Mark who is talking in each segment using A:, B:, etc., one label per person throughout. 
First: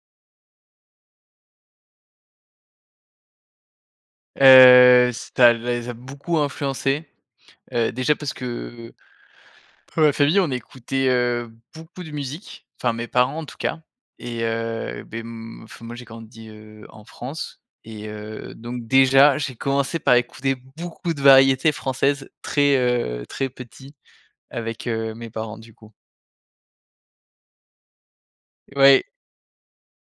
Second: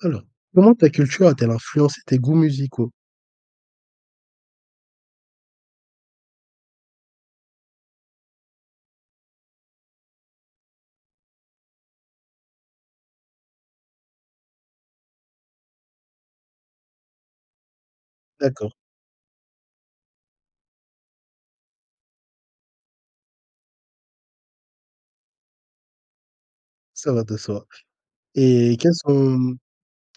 A: Alors, comment ta culture a-t-elle influencé tes goûts musicaux?
B: Heu, ça les a beaucoup influencés, heu, déjà parce que, dans ma famille on écoutait, heu, beaucoup de musique, enfin mes parents en tout cas et heu, beh, m enfin, moi j'ai grandi, heu, en France. Et heu,
A: D'accord.
B: donc déjà, j'ai commencé par écouter beaucoup de variétés françaises très, heu, très petit, avec heu, mes parents du coup.
A: Ça va de soi et quels
B: Ouais.
A: sont,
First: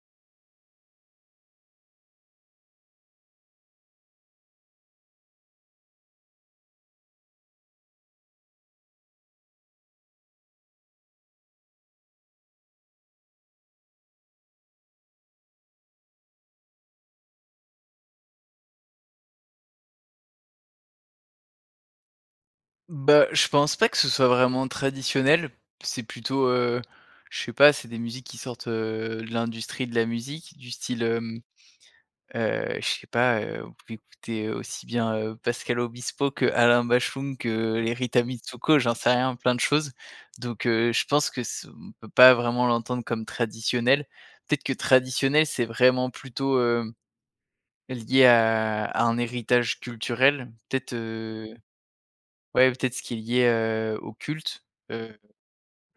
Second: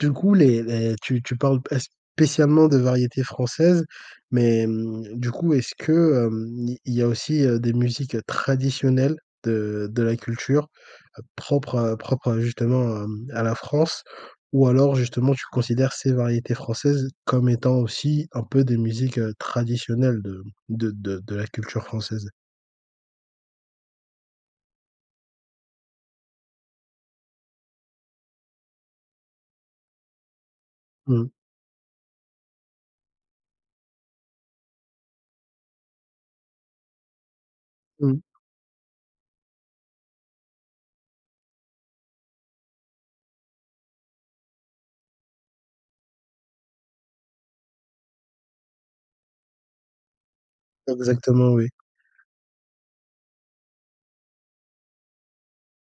A: du coup, les les tu tu parles pas spécialement de variétés françaises, mais mmh, du coup, est-ce que, hem, il y a aussi, heu, des musiques traditionnelles de de la culture propre à propre à justement à mmh, à la France? Ou alors justement, tu considères ces variétés françaises comme étant aussi un peu des musiques, heu, traditionnelles de de de la culture française?
B: Bah, je pense pas que ce soit vraiment traditionnel. C'est plutôt, heu, je sais pas, c'est des musiques qui sortent, heu, de l'industrie de la musique, du style,
A: Mmh.
B: hem, heu, je sais pas, heu, on pouvait écouter aussi bien, heu, Pascal Obispo qu'Alain Bashung que, heu, Les
A: Mmh.
B: Rita Mitsouko, j'en sais rien, plein de choses. Donc heu, je pense que ce on peut pas vraiment l'entendre comme traditionnel. Peut-être que traditionnel, c'est vraiment plutôt, heu, lié à à un héritage culturel, peut-être, heu,
A: Exactement, oui.
B: ouais, peut-être ce qui est lié, heu, au culte. Heu,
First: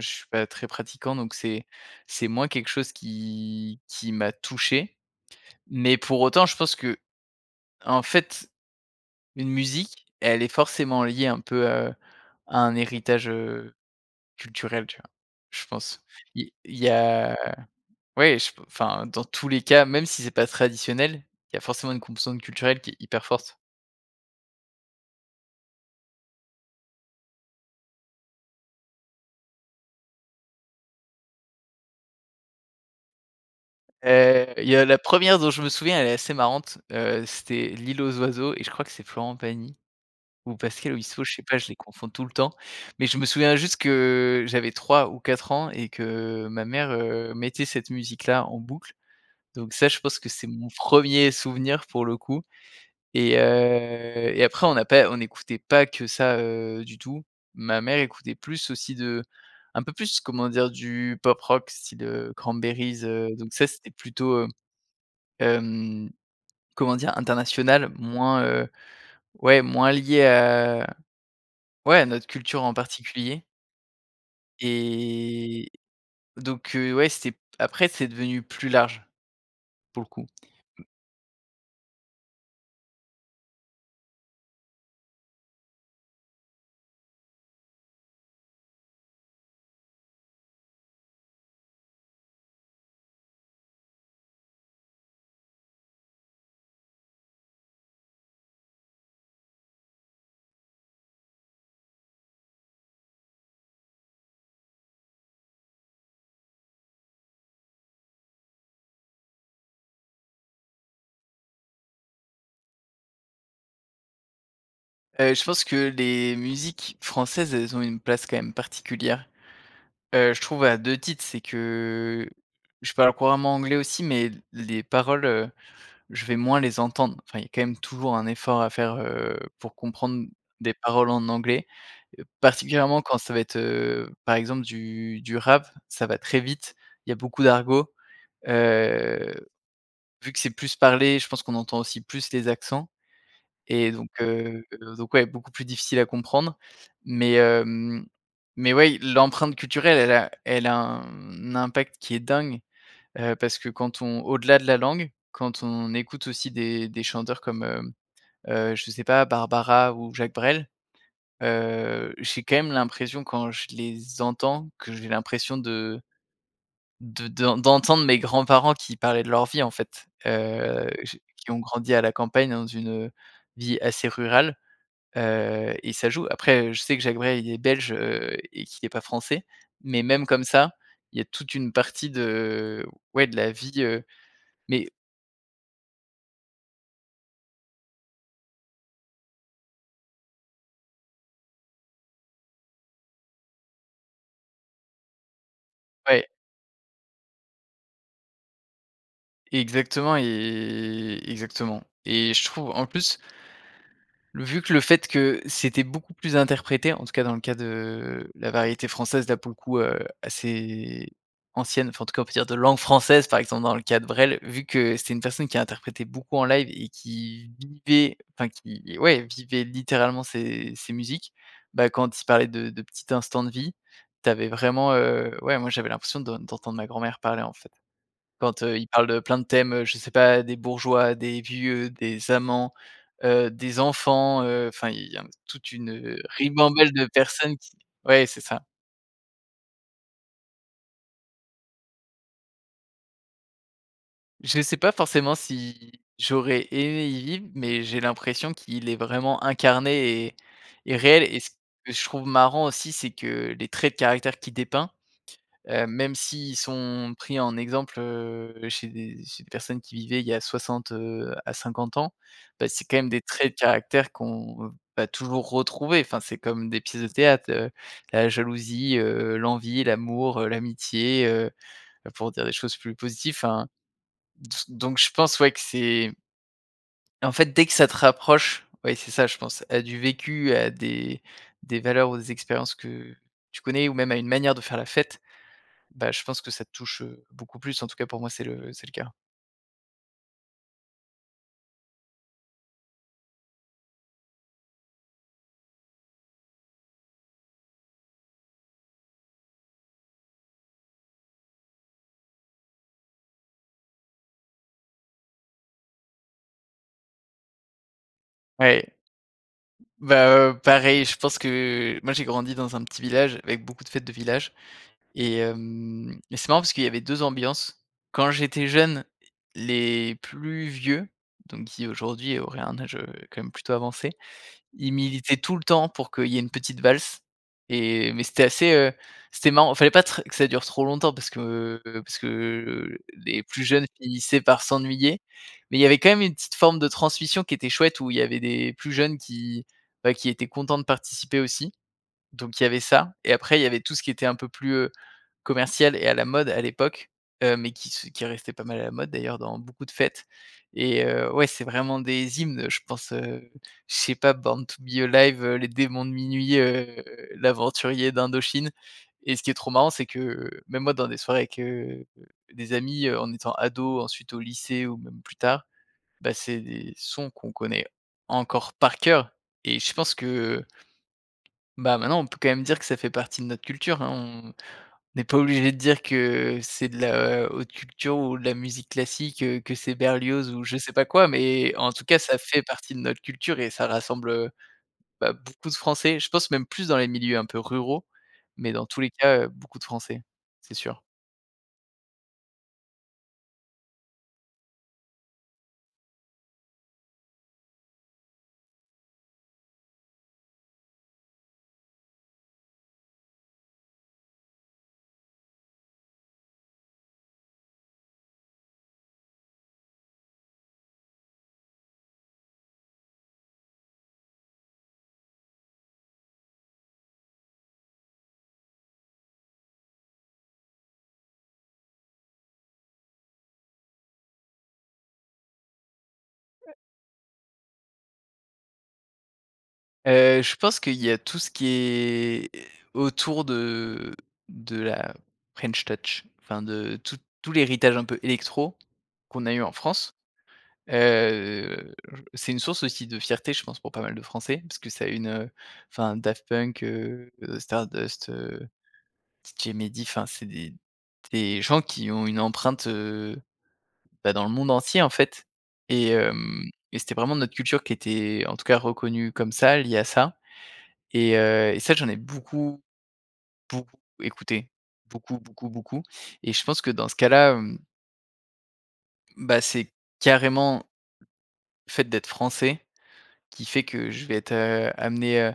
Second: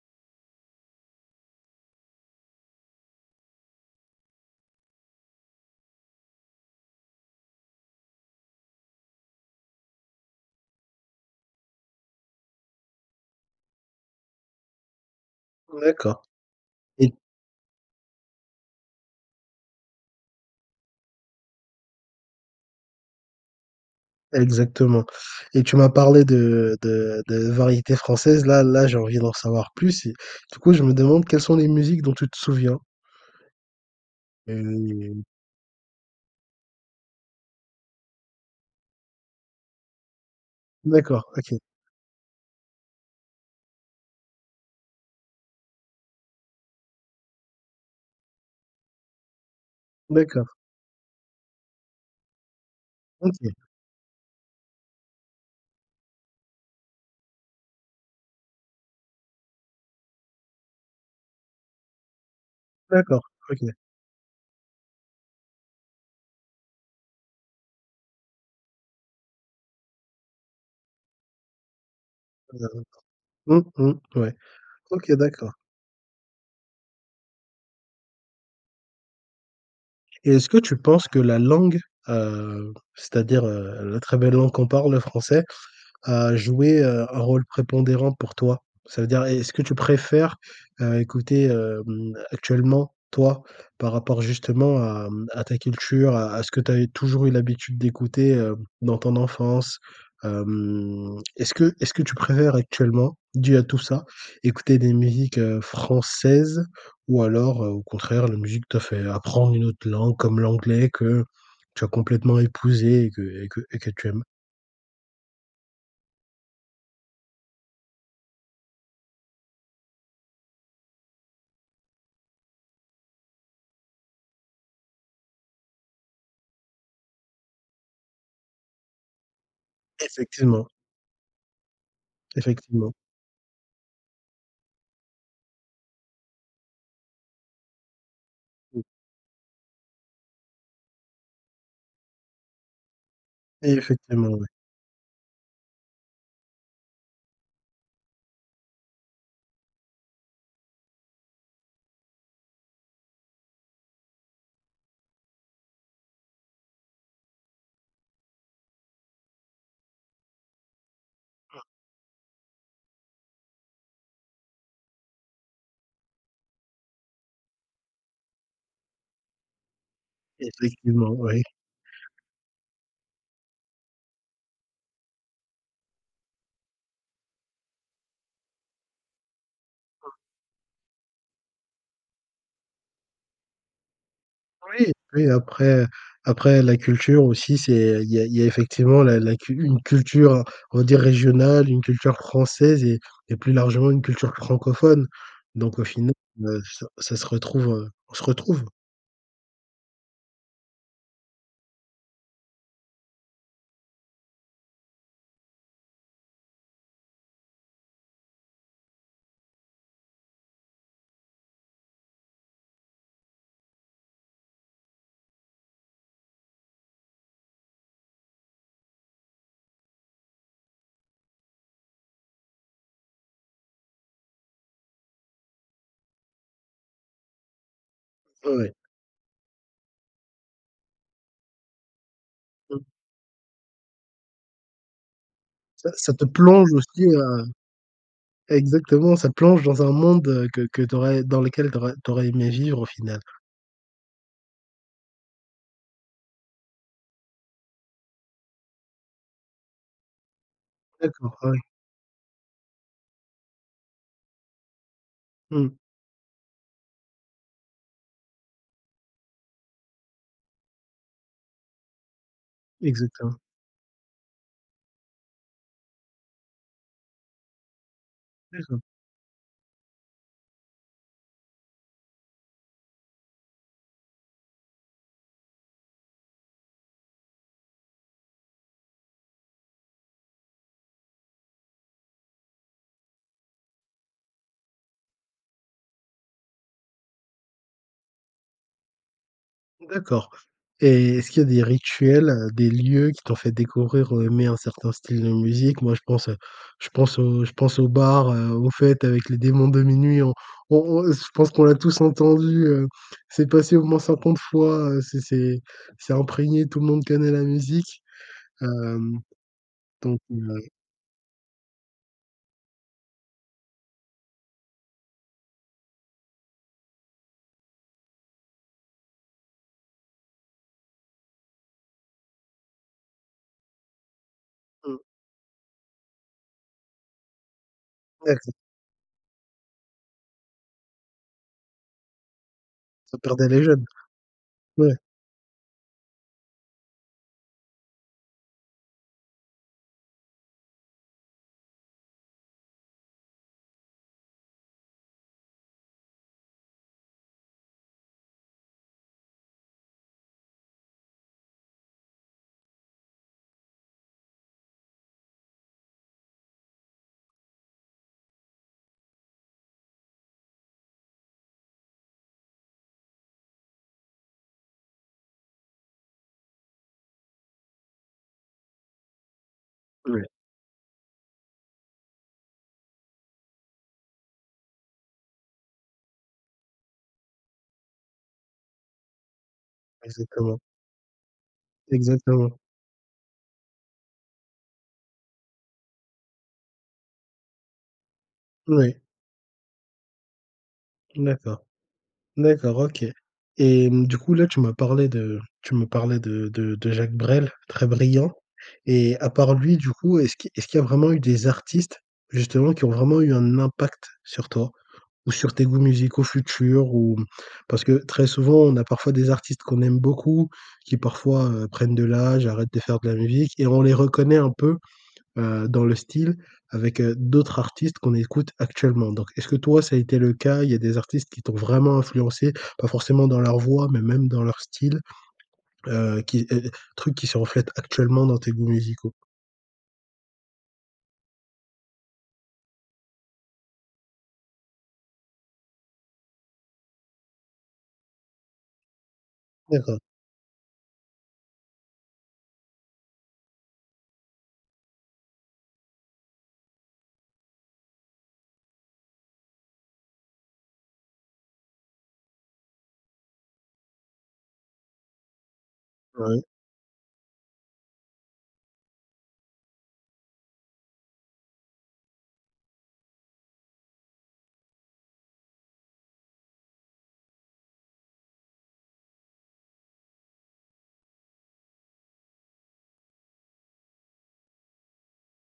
B: je suis pas très pratiquant donc c'est c'est moins quelque chose qui qui m'a touché. Mais pour autant je pense qu'en fait, une musique, elle est forcément liée un peu, heu, à un héritage, heu, culturel, tu vois? Je pense.
A: D'accord,
B: Il il y
A: et
B: a, ouais, je p enfin, dans tous les cas même si c'est pas traditionnel, il y a forcément une composante culturelle qui est hyper forte.
A: Exactement. Et tu m'as parlé de de de variétés françaises, là là, j'ai envie d'en savoir plus et du coup, je me demande quelles sont les musiques dont tu te souviens?
B: Heu, il y a la
A: [unintelligible]
B: 1re dont je me souviens, elle est assez marrante, heu, c'était L'île aux oiseaux et je crois que c'est Florent Pagny ou Pascal
A: D'accord,
B: Obispo, je sais pas,
A: OK.
B: je les confonds tout le temps. Mais je me souviens juste que, j'avais 3 ou 4 ans, et que, ma mère, heu, mettait cette musique-là, en boucle. Donc ça, je pense que c'est
A: D'accord.
B: mon 1er souvenir, pour le coup et
A: OK.
B: heu et après on n'a pas on écoutait pas que ça, heu, du tout. Ma mère écoutait plus aussi de un peu plus, comment dire, du pop rock style, heu, Cranberries,
A: D'accord,
B: heu, donc ça
A: OK.
B: c'était plutôt, heu, hem, comment dire? International, moins, heu, ouais, moins lié à ouais, à notre
A: Heu,
B: culture en
A: d'accord.
B: particulier
A: Mmh mh. Ouais. OK, d'accord.
B: et donc heu, ouais, c'était p après c'est devenu plus large, pour le coup.
A: Et est-ce que tu
B: Mmh.
A: penses que la langue, heu, c'est-à-dire, heu, la très belle langue qu'on parle, le français a joué, heu, un rôle prépondérant pour toi? Ça veut dire, est-ce que tu préfères, heu, écouter, hem, actuellement, toi, par rapport justement à mmh, à ta culture, à à ce que tu as eu toujours eu l'habitude d'écouter, heu, dans ton enfance? Hem, est-ce que est-ce que tu préfères actuellement, dû à tout ça, écouter des musiques, heu, françaises, ou alors, heu, au contraire la musique t'a fait apprendre une autre langue, comme l'anglais, que tu as complètement épousée et que et que et que tu aimes?
B: Heu, je pense que les musiques françaises, elles ont une place quand même particulière. Heu, je trouve à 2 titres, c'est que je parle couramment anglais aussi mais, l les paroles, heu, je vais moins les entendre. Enfin, il y a, quand même, toujours, un effort à faire, heu, pour comprendre
A: Effectivement.
B: des paroles en anglais,
A: Effectivement.
B: particulièrement quand ça va être, heu, par exemple du du rap. Ça va très vite, il y a beaucoup d'argot.
A: [unintelligible]
B: Heu, vu que c'est plus parlé, je pense qu'on entend aussi plus les accents et donc,
A: Effectivement. Ouais.
B: heu, donc ouais, beaucoup plus difficile à comprendre. Mais, hem, mais ouais, l'empreinte culturelle, elle a elle a un impact qui est dingue, heu, parce que quand on au-delà de la langue, quand on écoute aussi des des chanteurs comme, hem, heu, je sais pas, Barbara ou Jacques Brel,
A: [unintelligible]
B: heu, j'ai quand même l'impression quand je les entends, que j'ai l'impression de de d d'entendre mes grands-parents qui parlaient de leur vie, en fait, heu,
A: Effectivement,
B: j
A: ouais.
B: qui ont grandi à la campagne dans une, heu, vie assez rurale, heu et ça joue. Après, heu, je sais que Jacques Brel, il est belge, heu, et qu'il est pas français, mais
A: Mmh.
B: même comme ça, il y a toute une partie de, ouais, de la vie, heu, mais
A: Oui, oui, après après la culture aussi, c'est il y a il y a effectivement la la cu une culture, on dit, régionale, une culture française et et plus largement une culture francophone. Donc au final,
B: Ouais.
A: heu, ça ça se retrouve heu, on se retrouve.
B: Exactement, et exactement. Et je trouve en plus vu que le fait que c'était beaucoup plus interprété, en tout cas, dans le cas de la variété française, là, pour le coup, heu, assez ancienne enfin, en tout cas, on peut dire, de langue française, par exemple, dans le cas de Brel, vu que c'est une personne qui a interprété beaucoup en live et qui vivait enfin qui ouais, vivait littéralement ses ses musiques. Bah, quand il parlait de de petits instants de vie, tu avais vraiment heu, ouais, moi, j'avais l'impression de d'entendre ma grand-mère parler, en fait. Quand
A: Ouais.
B: heu, il parle de plein de thèmes, heu, je sais pas, des bourgeois, des vieux, des amants,
A: Mmh.
B: heu, des enfants, heu, enfin, il y a toute
A: Ça, ça
B: une
A: te plonge
B: ribambelle
A: aussi,
B: de
A: heu
B: personnes qui ouais, c'est ça.
A: exactement ça te plonge dans un monde, heu, que que tu aurais dans lequel tu aurais tu aurais aimé vivre, au final.
B: Je sais pas forcément si j'aurais aimé y vivre, mais j'ai l'impression qu'il est vraiment incarné et et réel.
A: D'accord.
B: Et
A: Ah
B: ce
A: ouais.
B: que je trouve marrant aussi, c'est que, les traits de caractère qu'il dépeint,
A: Mmh.
B: heu, même s'ils sont pris en exemple, heu, chez des chez des personnes qui vivaient il y a 60, heu, à 50 ans, bah, c'est quand même des
A: Exactement.
B: traits de caractère qu'on va toujours retrouver. Enfin, c'est comme des pièces de théâtre, heu, la
A: D'accord.
B: jalousie, heu, l'envie, l'amour, heu, l'amitié, heu, bah, pour dire des choses plus positives. Enfin, d s donc je pense, ouais, que c'est En fait, dès que ça te rapproche oui, c'est ça je pense, à du vécu, à des des valeurs ou des expériences que tu connais ou même à une manière de faire la fête, bah, je pense que ça te touche, heu, beaucoup plus, en tout cas, pour moi c'est le c'est le cas.
A: D'accord. Et est-ce qu'il y a des rituels, heu, des lieux qui t'ont fait découvrir ou aimer un certain style de musique? Moi, je pense heu, je pense au je pense aux bars, heu, aux fêtes avec Les Démons de Minuit en on on on je pense qu'on l'a tous entendu, heu, c'est passé au moins 50 fois, heu, c'est c'est c'est imprégné, tout le monde connaît la musique.
B: Ouais.
A: Hem, donc.
B: Bah, heu,
A: [unintelligible]
B: pareil, je pense que moi, j'ai grandi dans un petit village avec beaucoup de fêtes de village et hem, mais c'est marrant parce qu'il y avait 2 ambiances. Quand j'étais jeune, les plus vieux, donc qui aujourd'hui auraient un âge, heu, quand même, plutôt avancé, ils
A: Mmh.
B: militaient tout le temps pour qu'il y ait une petite valse et mais c'était
A: [unintelligible]
B: assez, heu, c'était marrant. Il fallait pas tr que ça dure trop longtemps parce que, heu, parce que, heu,
A: Ça
B: les
A: perdait les
B: plus
A: jeunes.
B: jeunes, finissaient par
A: Ouais.
B: s'ennuyer. Mais il y avait quand même une petite forme de transmission qui était chouette où il y avait des plus jeunes qui, bah, qui étaient contents de participer aussi. Donc il y avait ça. Et après, il y avait tout ce qui était un peu plus, heu, commercial et à la mode, à l'époque, heu, mais qui se qui restait pas mal à la mode, d'ailleurs, dans beaucoup de fêtes. Et heu, ouais, c'est vraiment des hymnes, je pense, heu, je sais pas, Born To Be Alive, heu, Les Démons de Minuit, heu, L'Aventurier d'Indochine. Et ce qui est trop marrant, c'est que, même moi, dans des soirées avec, heu, des amis, heu, en étant ado, ensuite au lycée ou même plus tard, bah, c'est des sons qu'on connaît encore par coeur. Et je pense
A: Ouais.
B: que bah, maintenant, on peut quand même dire que ça fait partie de notre culture hein. On on n'est pas obligés de dire que c'est de la haute culture ou de la musique classique, heu, que c'est Berlioz
A: Exactement.
B: ou je sais pas quoi, mais en tout cas, ça
A: Exactement.
B: fait partie de notre culture et ça rassemble, heu, bah, beaucoup de Français, je pense même plus dans les milieux un peu ruraux, mais dans
A: Ouais.
B: tous les cas, heu, beaucoup de Français, c'est sûr.
A: D'accord. D'accord, OK. Et hem, du coup, là, tu m'as parlé de tu me parlais de de de Jacques Brel, très brillant. Et à part lui, du coup, est-ce qui est-ce qu'il y a vraiment eu des artistes, justement, qui ont vraiment eu un impact sur toi ou sur tes goûts musicaux futurs ou? Parce que très souvent, on a parfois des artistes qu'on aime beaucoup, qui parfois, heu, prennent de l'âge, arrêtent de faire de la musique et on les reconnaît un peu, heu, dans le style avec, heu, d'autres artistes qu'on écoute actuellement. Donc, est-ce que toi, ça a été le cas? Il y a des artistes qui t'ont vraiment influencé, pas forcément dans leur voix, mais même dans leur style? Heu, qui et et
B: [unintelligible]
A: trucs qui se reflètent actuellement dans tes goûts musicaux?
B: Heu, je pense qu'il y a tout ce qui est autour de de la French touch, enfin de tout tout l'héritage un peu électro, qu'on a eu en
A: D'accord.
B: France. Heu, j c'est une source aussi de fierté, je pense, pour pas mal de français, parce que ça a eu une enfin Daft Punk, heu, Stardust, heu, DJ Mehdi enfin c'est des des gens qui ont une empreinte, heu, bah, dans le monde entier, en fait. Et
A: Ouais.
B: hem et c'était vraiment notre culture qui était, en tout cas, reconnue comme ça, liée à ça. Et heu et ça j'en ai beaucoup, beaucoup écouté, beaucoup, beaucoup, beaucoup et je pense que dans ce cas-là, hem bah c'est carrément le fait d'être français, qui fait que je vais être, heu, amené, heu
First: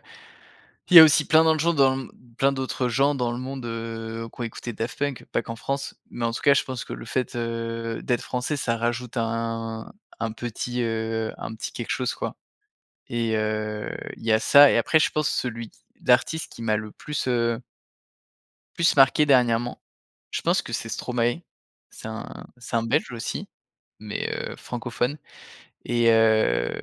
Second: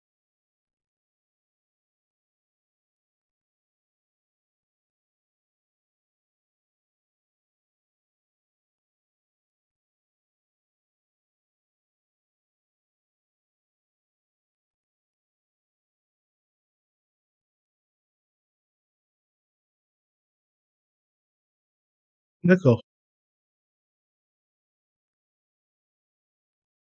B: il y a aussi plein dans de gens dans plein d'autres gens dans le monde, heu, qui ont écouté Daft Punk, pas qu'en France. Mais en tout cas je pense que le fait, heu, d'être français ça rajoute un un petit, heu, un petit quelque chose, quoi. Et heu, il y a ça, et après je pense celui qui d'artiste qui m'a le plus, heu plus marqué dernièrement. Je pense que c'est Stromae, c'est un c'est
A: D'accord.
B: un belge aussi, mais, heu, francophone. Et heu,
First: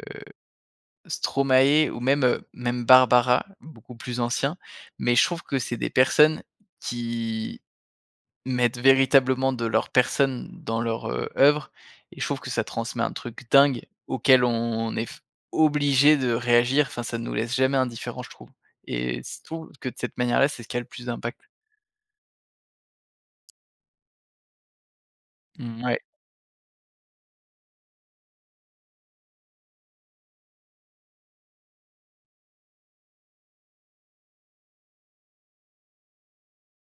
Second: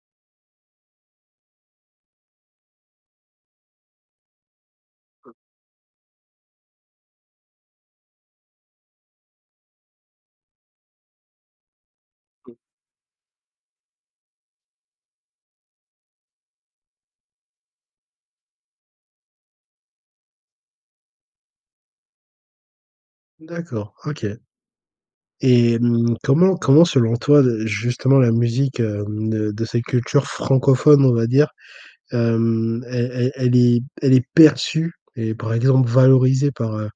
B: Stromae ou même, heu, même Barbara, beaucoup plus ancien. Mais je
A: [unintelligible]
B: trouve que c'est des personnes qui mettent véritablement de leur personne dans leur, heu, œuvre, et je trouve que
A: [unintelligible]
B: ça transmet un truc dingue, auquel on est f obligé de réagir, enfin ça nous laisse jamais indifférent je trouve et je trouve que de cette manière-là, c'est ce qui a le plus d'impact.
A: D'accord, OK. Et
B: Mmh ouais.
A: hem, comment comment selon toi, heu, justement la musique, hem, de de cette culture francophone on va dire, hem, elle elle elle est elle est perçue et par exemple valorisée par, heu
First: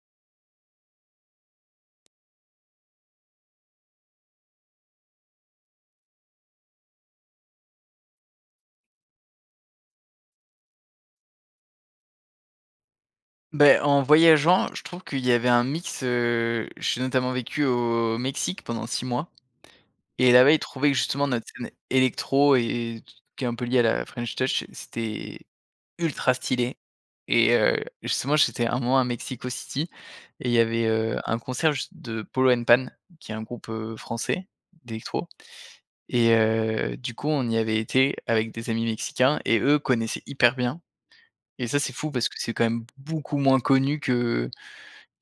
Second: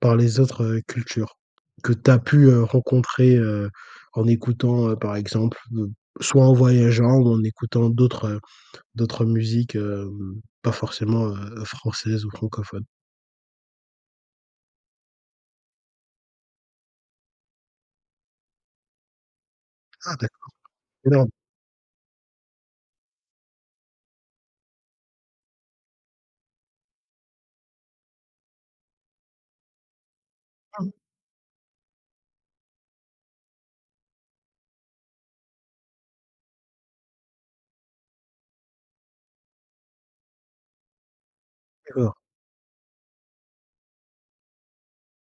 A: par les autres, heu, cultures, que tu as pu, heu, rencontrer, heu, en écoutant heu, par exemple, donc soit en voyageant ou en écoutant d'autres heu d'autres musiques, hem, pas forcément, heu, françaises ou francophones?
B: Bah, en voyageant, je trouve qu'il y avait un mix, heu, j'ai notamment vécu au Mexique pendant 6 mois
A: Ah,
B: et
A: d'accord.
B: là-bas ils trouvaient que justement
A: Énorme!
B: notre scène électro et qui est un peu liée à la French touch c'était, ultra stylé. Et heu, justement j'étais 1 mois à Mexico City et il y avait, heu, un concert juste de Polo& Pan, qui est un groupe, heu, français, d'électro. Et, heu, du coup, on y avait été avec des amis mexicains et eux connaissaient hyper bien. Et ça c'est fou
A: D'accord.
B: parce que c'est quand même beaucoup moins connu que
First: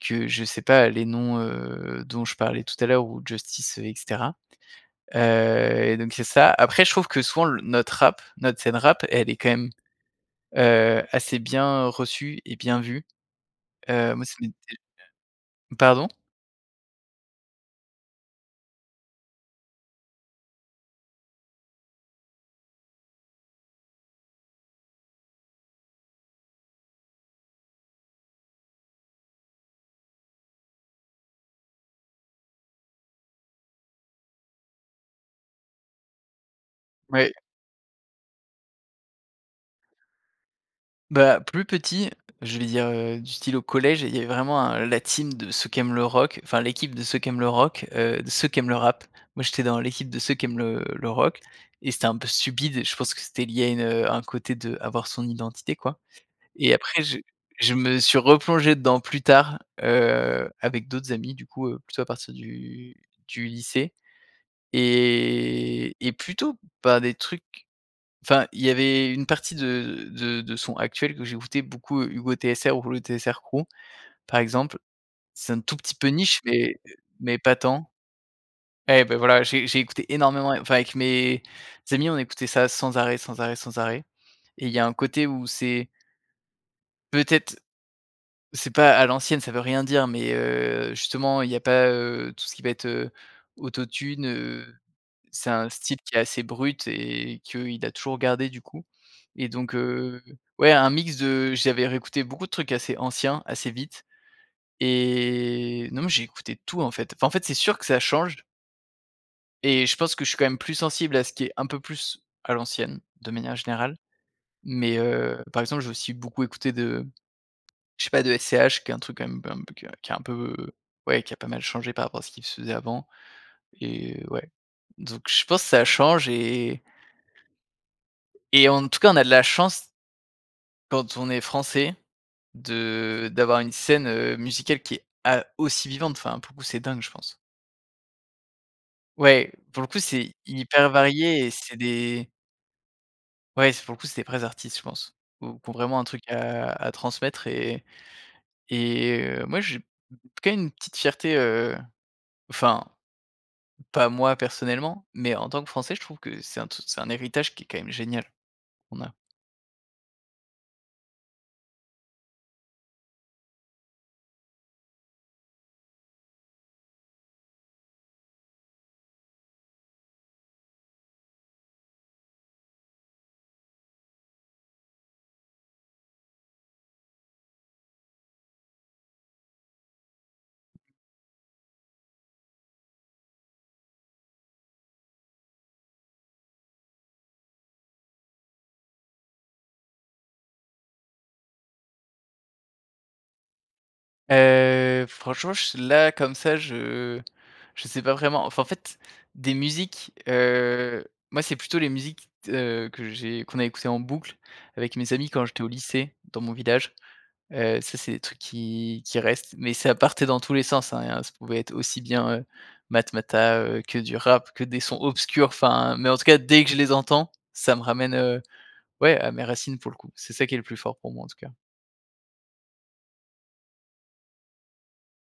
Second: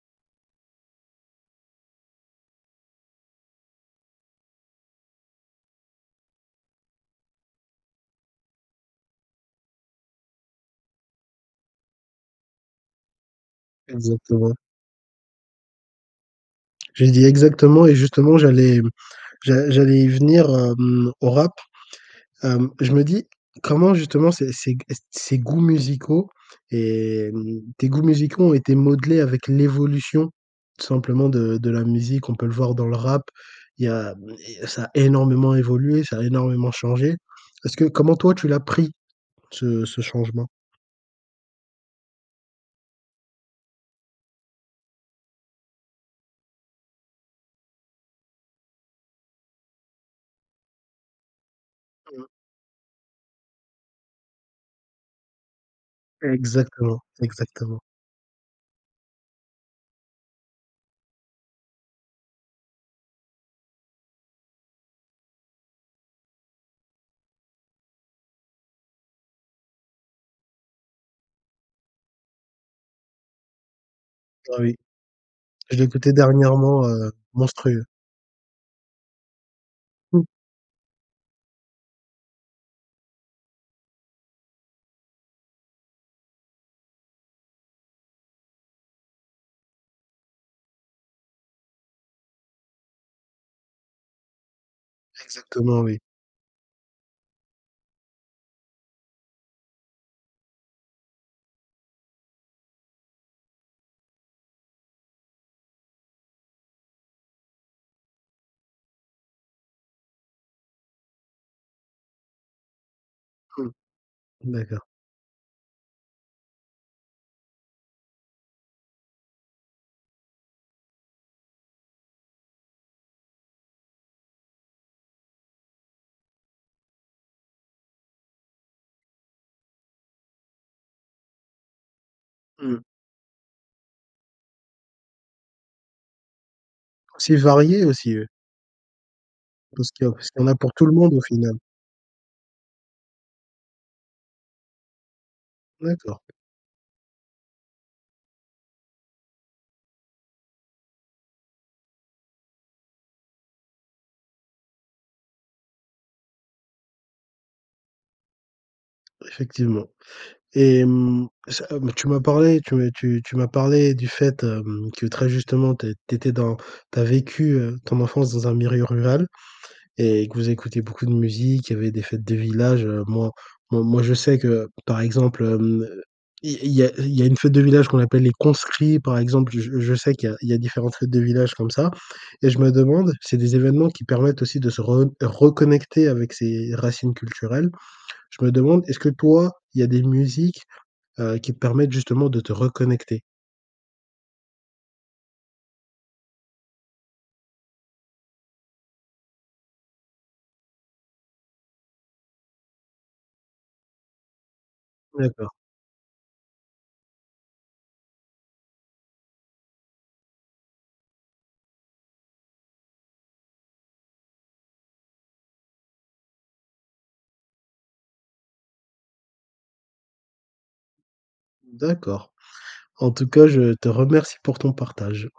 B: que, je sais pas les noms, heu, dont je parlais tout à l'heure ou Justice et cetera. Heu, et donc c'est ça après je trouve que souvent notre rap, notre scène rap, elle est quand même, heu, assez bien reçue et bien vue. Heu, moi c'est
A: Exactement.
B: [unintelligible] pardon?
A: Je lui ai dit: «Exactement!» et justement, j'allais, hem, j'a j'allais y venir, hem, au Rap. Hem, je me dis, comment justement ces ces g heu, ces goûts musicaux et, hem, tes goûts musicaux ont été modelés avec l'évolution tout simplement de de la musique? On peut le voir dans le Rap, il y a hem, i ça a énormément évolué, ça a énormément changé.
B: Ouais.
A: Est-ce que comment toi tu l'as pris ce ce changement?
B: Bah, plus petit, je vais dire, heu, du style au collège, il y avait vraiment, un la team de ceux qui aiment le rock, enfin l'équipe de ceux qui aiment le rock, heu, de ceux qui aiment le rap. Moi, j'étais dans l'équipe de ceux qui aiment le le rock. Et c'était un peu stupide et je pense que c'était lié à une heu un côté d'avoir son identité quoi. Et
A: Exactement,
B: après je je
A: exactement.
B: me suis replongé dedans plus tard, heu, avec d'autres amis du coup, heu, plutôt à partir du du lycée, et et plutôt par des trucs enfin il y avait une partie de de de de sons actuels que j'écoutais beaucoup: Hugo TSR, ou le TSR crew, par
A: Ah oui.
B: exemple. C'est un tout
A: Je l'ai
B: petit peu
A: écouté
B: niche mais,
A: dernièrement,
B: heu,
A: heu,
B: mais pas
A: monstrueux.
B: tant. Et bah voilà, j'ai j'ai écouté énormément, a enfin avec mes amis, on écoutait ça sans arrêt, sans arrêt, sans arrêt. Et il y a un côté où c'est peut-être, c'est pas à l'ancienne, ça veut rien dire, mais, heu, justement, il y a pas, heu, tout ce qui va être, heu, Auto-Tune, heu, c'est un
A: Exactement
B: style
A: oui.
B: qui est assez brut et qu'il a toujours gardé du coup. Et donc, heu, ouais un mix de j'avais réécouté beaucoup de trucs assez anciens, assez vite, et non, mais j'ai écouté de tout en fait, enfin en fait c'est sûr que ça change. Et je pense que je suis quand même plus sensible, à ce qui est un peu plus à l'ancienne, de manière
A: Mmh.
B: générale,
A: D'accord.
B: mais, heu, par exemple, j'ai aussi beaucoup écouté de je sais pas de SCH qui est un truc quand même, un peu que qui a un peu ouais qui a pas mal changé, par rapport à ce qu'il se faisait avant, et heu, ouais donc je pense ça change et et en tout cas on a de la chance quand on est français
A: Mmh mh.
B: de d'avoir une scène, heu, musicale qui est a aussi vivante, enfin pour le coup c'est dingue je
A: C'est
B: pense.
A: varié aussi, eux.
B: Ouais, pour le
A: Parce
B: coup
A: qu'il y a parce
B: c'est
A: qu'il y en a pour tout
B: hyper
A: le monde au
B: varié et
A: final.
B: c'est des Ouais, c'est pour le coup c'est des vrais artistes, je pense, ou qui ont vraiment un
A: D'accord.
B: truc à à transmettre et et, heu, moi, j'ai quand même une petite fierté, heu, enfin, pas moi personnellement, mais en tant que français je trouve que c'est un t c'est un héritage qui est quand même génial, qu'on a.
A: Effectivement. Et hem, ça, hem, tu m'as parlé tu, heu, tu tu m'as parlé du fait, hem, que très justement tu as tu étais dans tu as vécu, heu, ton enfance dans un milieu rural et que vous écoutez beaucoup de musique. Il y avait des fêtes de village, heu. Moi moi moi, je sais que par exemple, hem, il y il y a il y a une fête de village qu'on appelle «les conscrits,» par exemple, je je sais qu'il y a il y a différentes fêtes de village comme ça et je me demande c'est des événements qui permettent aussi, de se re reconnecter avec ses racines culturelles. Je me demande est-ce que toi, il y a des musiques, heu, qui te permettent justement de te reconnecter?
B: Heu, franchement, je s là comme ça, je je sais pas vraiment. Enfin en fait, des musiques heu, moi, c'est plutôt les musiques, t heu, que j'ai qu'on a écoutées en boucle, avec mes amis quand
A: D'accord.
B: j'étais au lycée, dans mon village, heu, ça c'est des trucs qui qui restent. Mais ça partait dans tous les sens, hein, ça pouvait être aussi bien, heu, Matmatah, heu, que du rap que des sons obscurs enfin mais en tout cas dès que je les entends, ça me ramène heu, ouais, à mes racines pour le coup. C'est ça qui est le plus fort pour moi en tout cas.
A: D'accord. En tout cas je te remercie pour ton partage.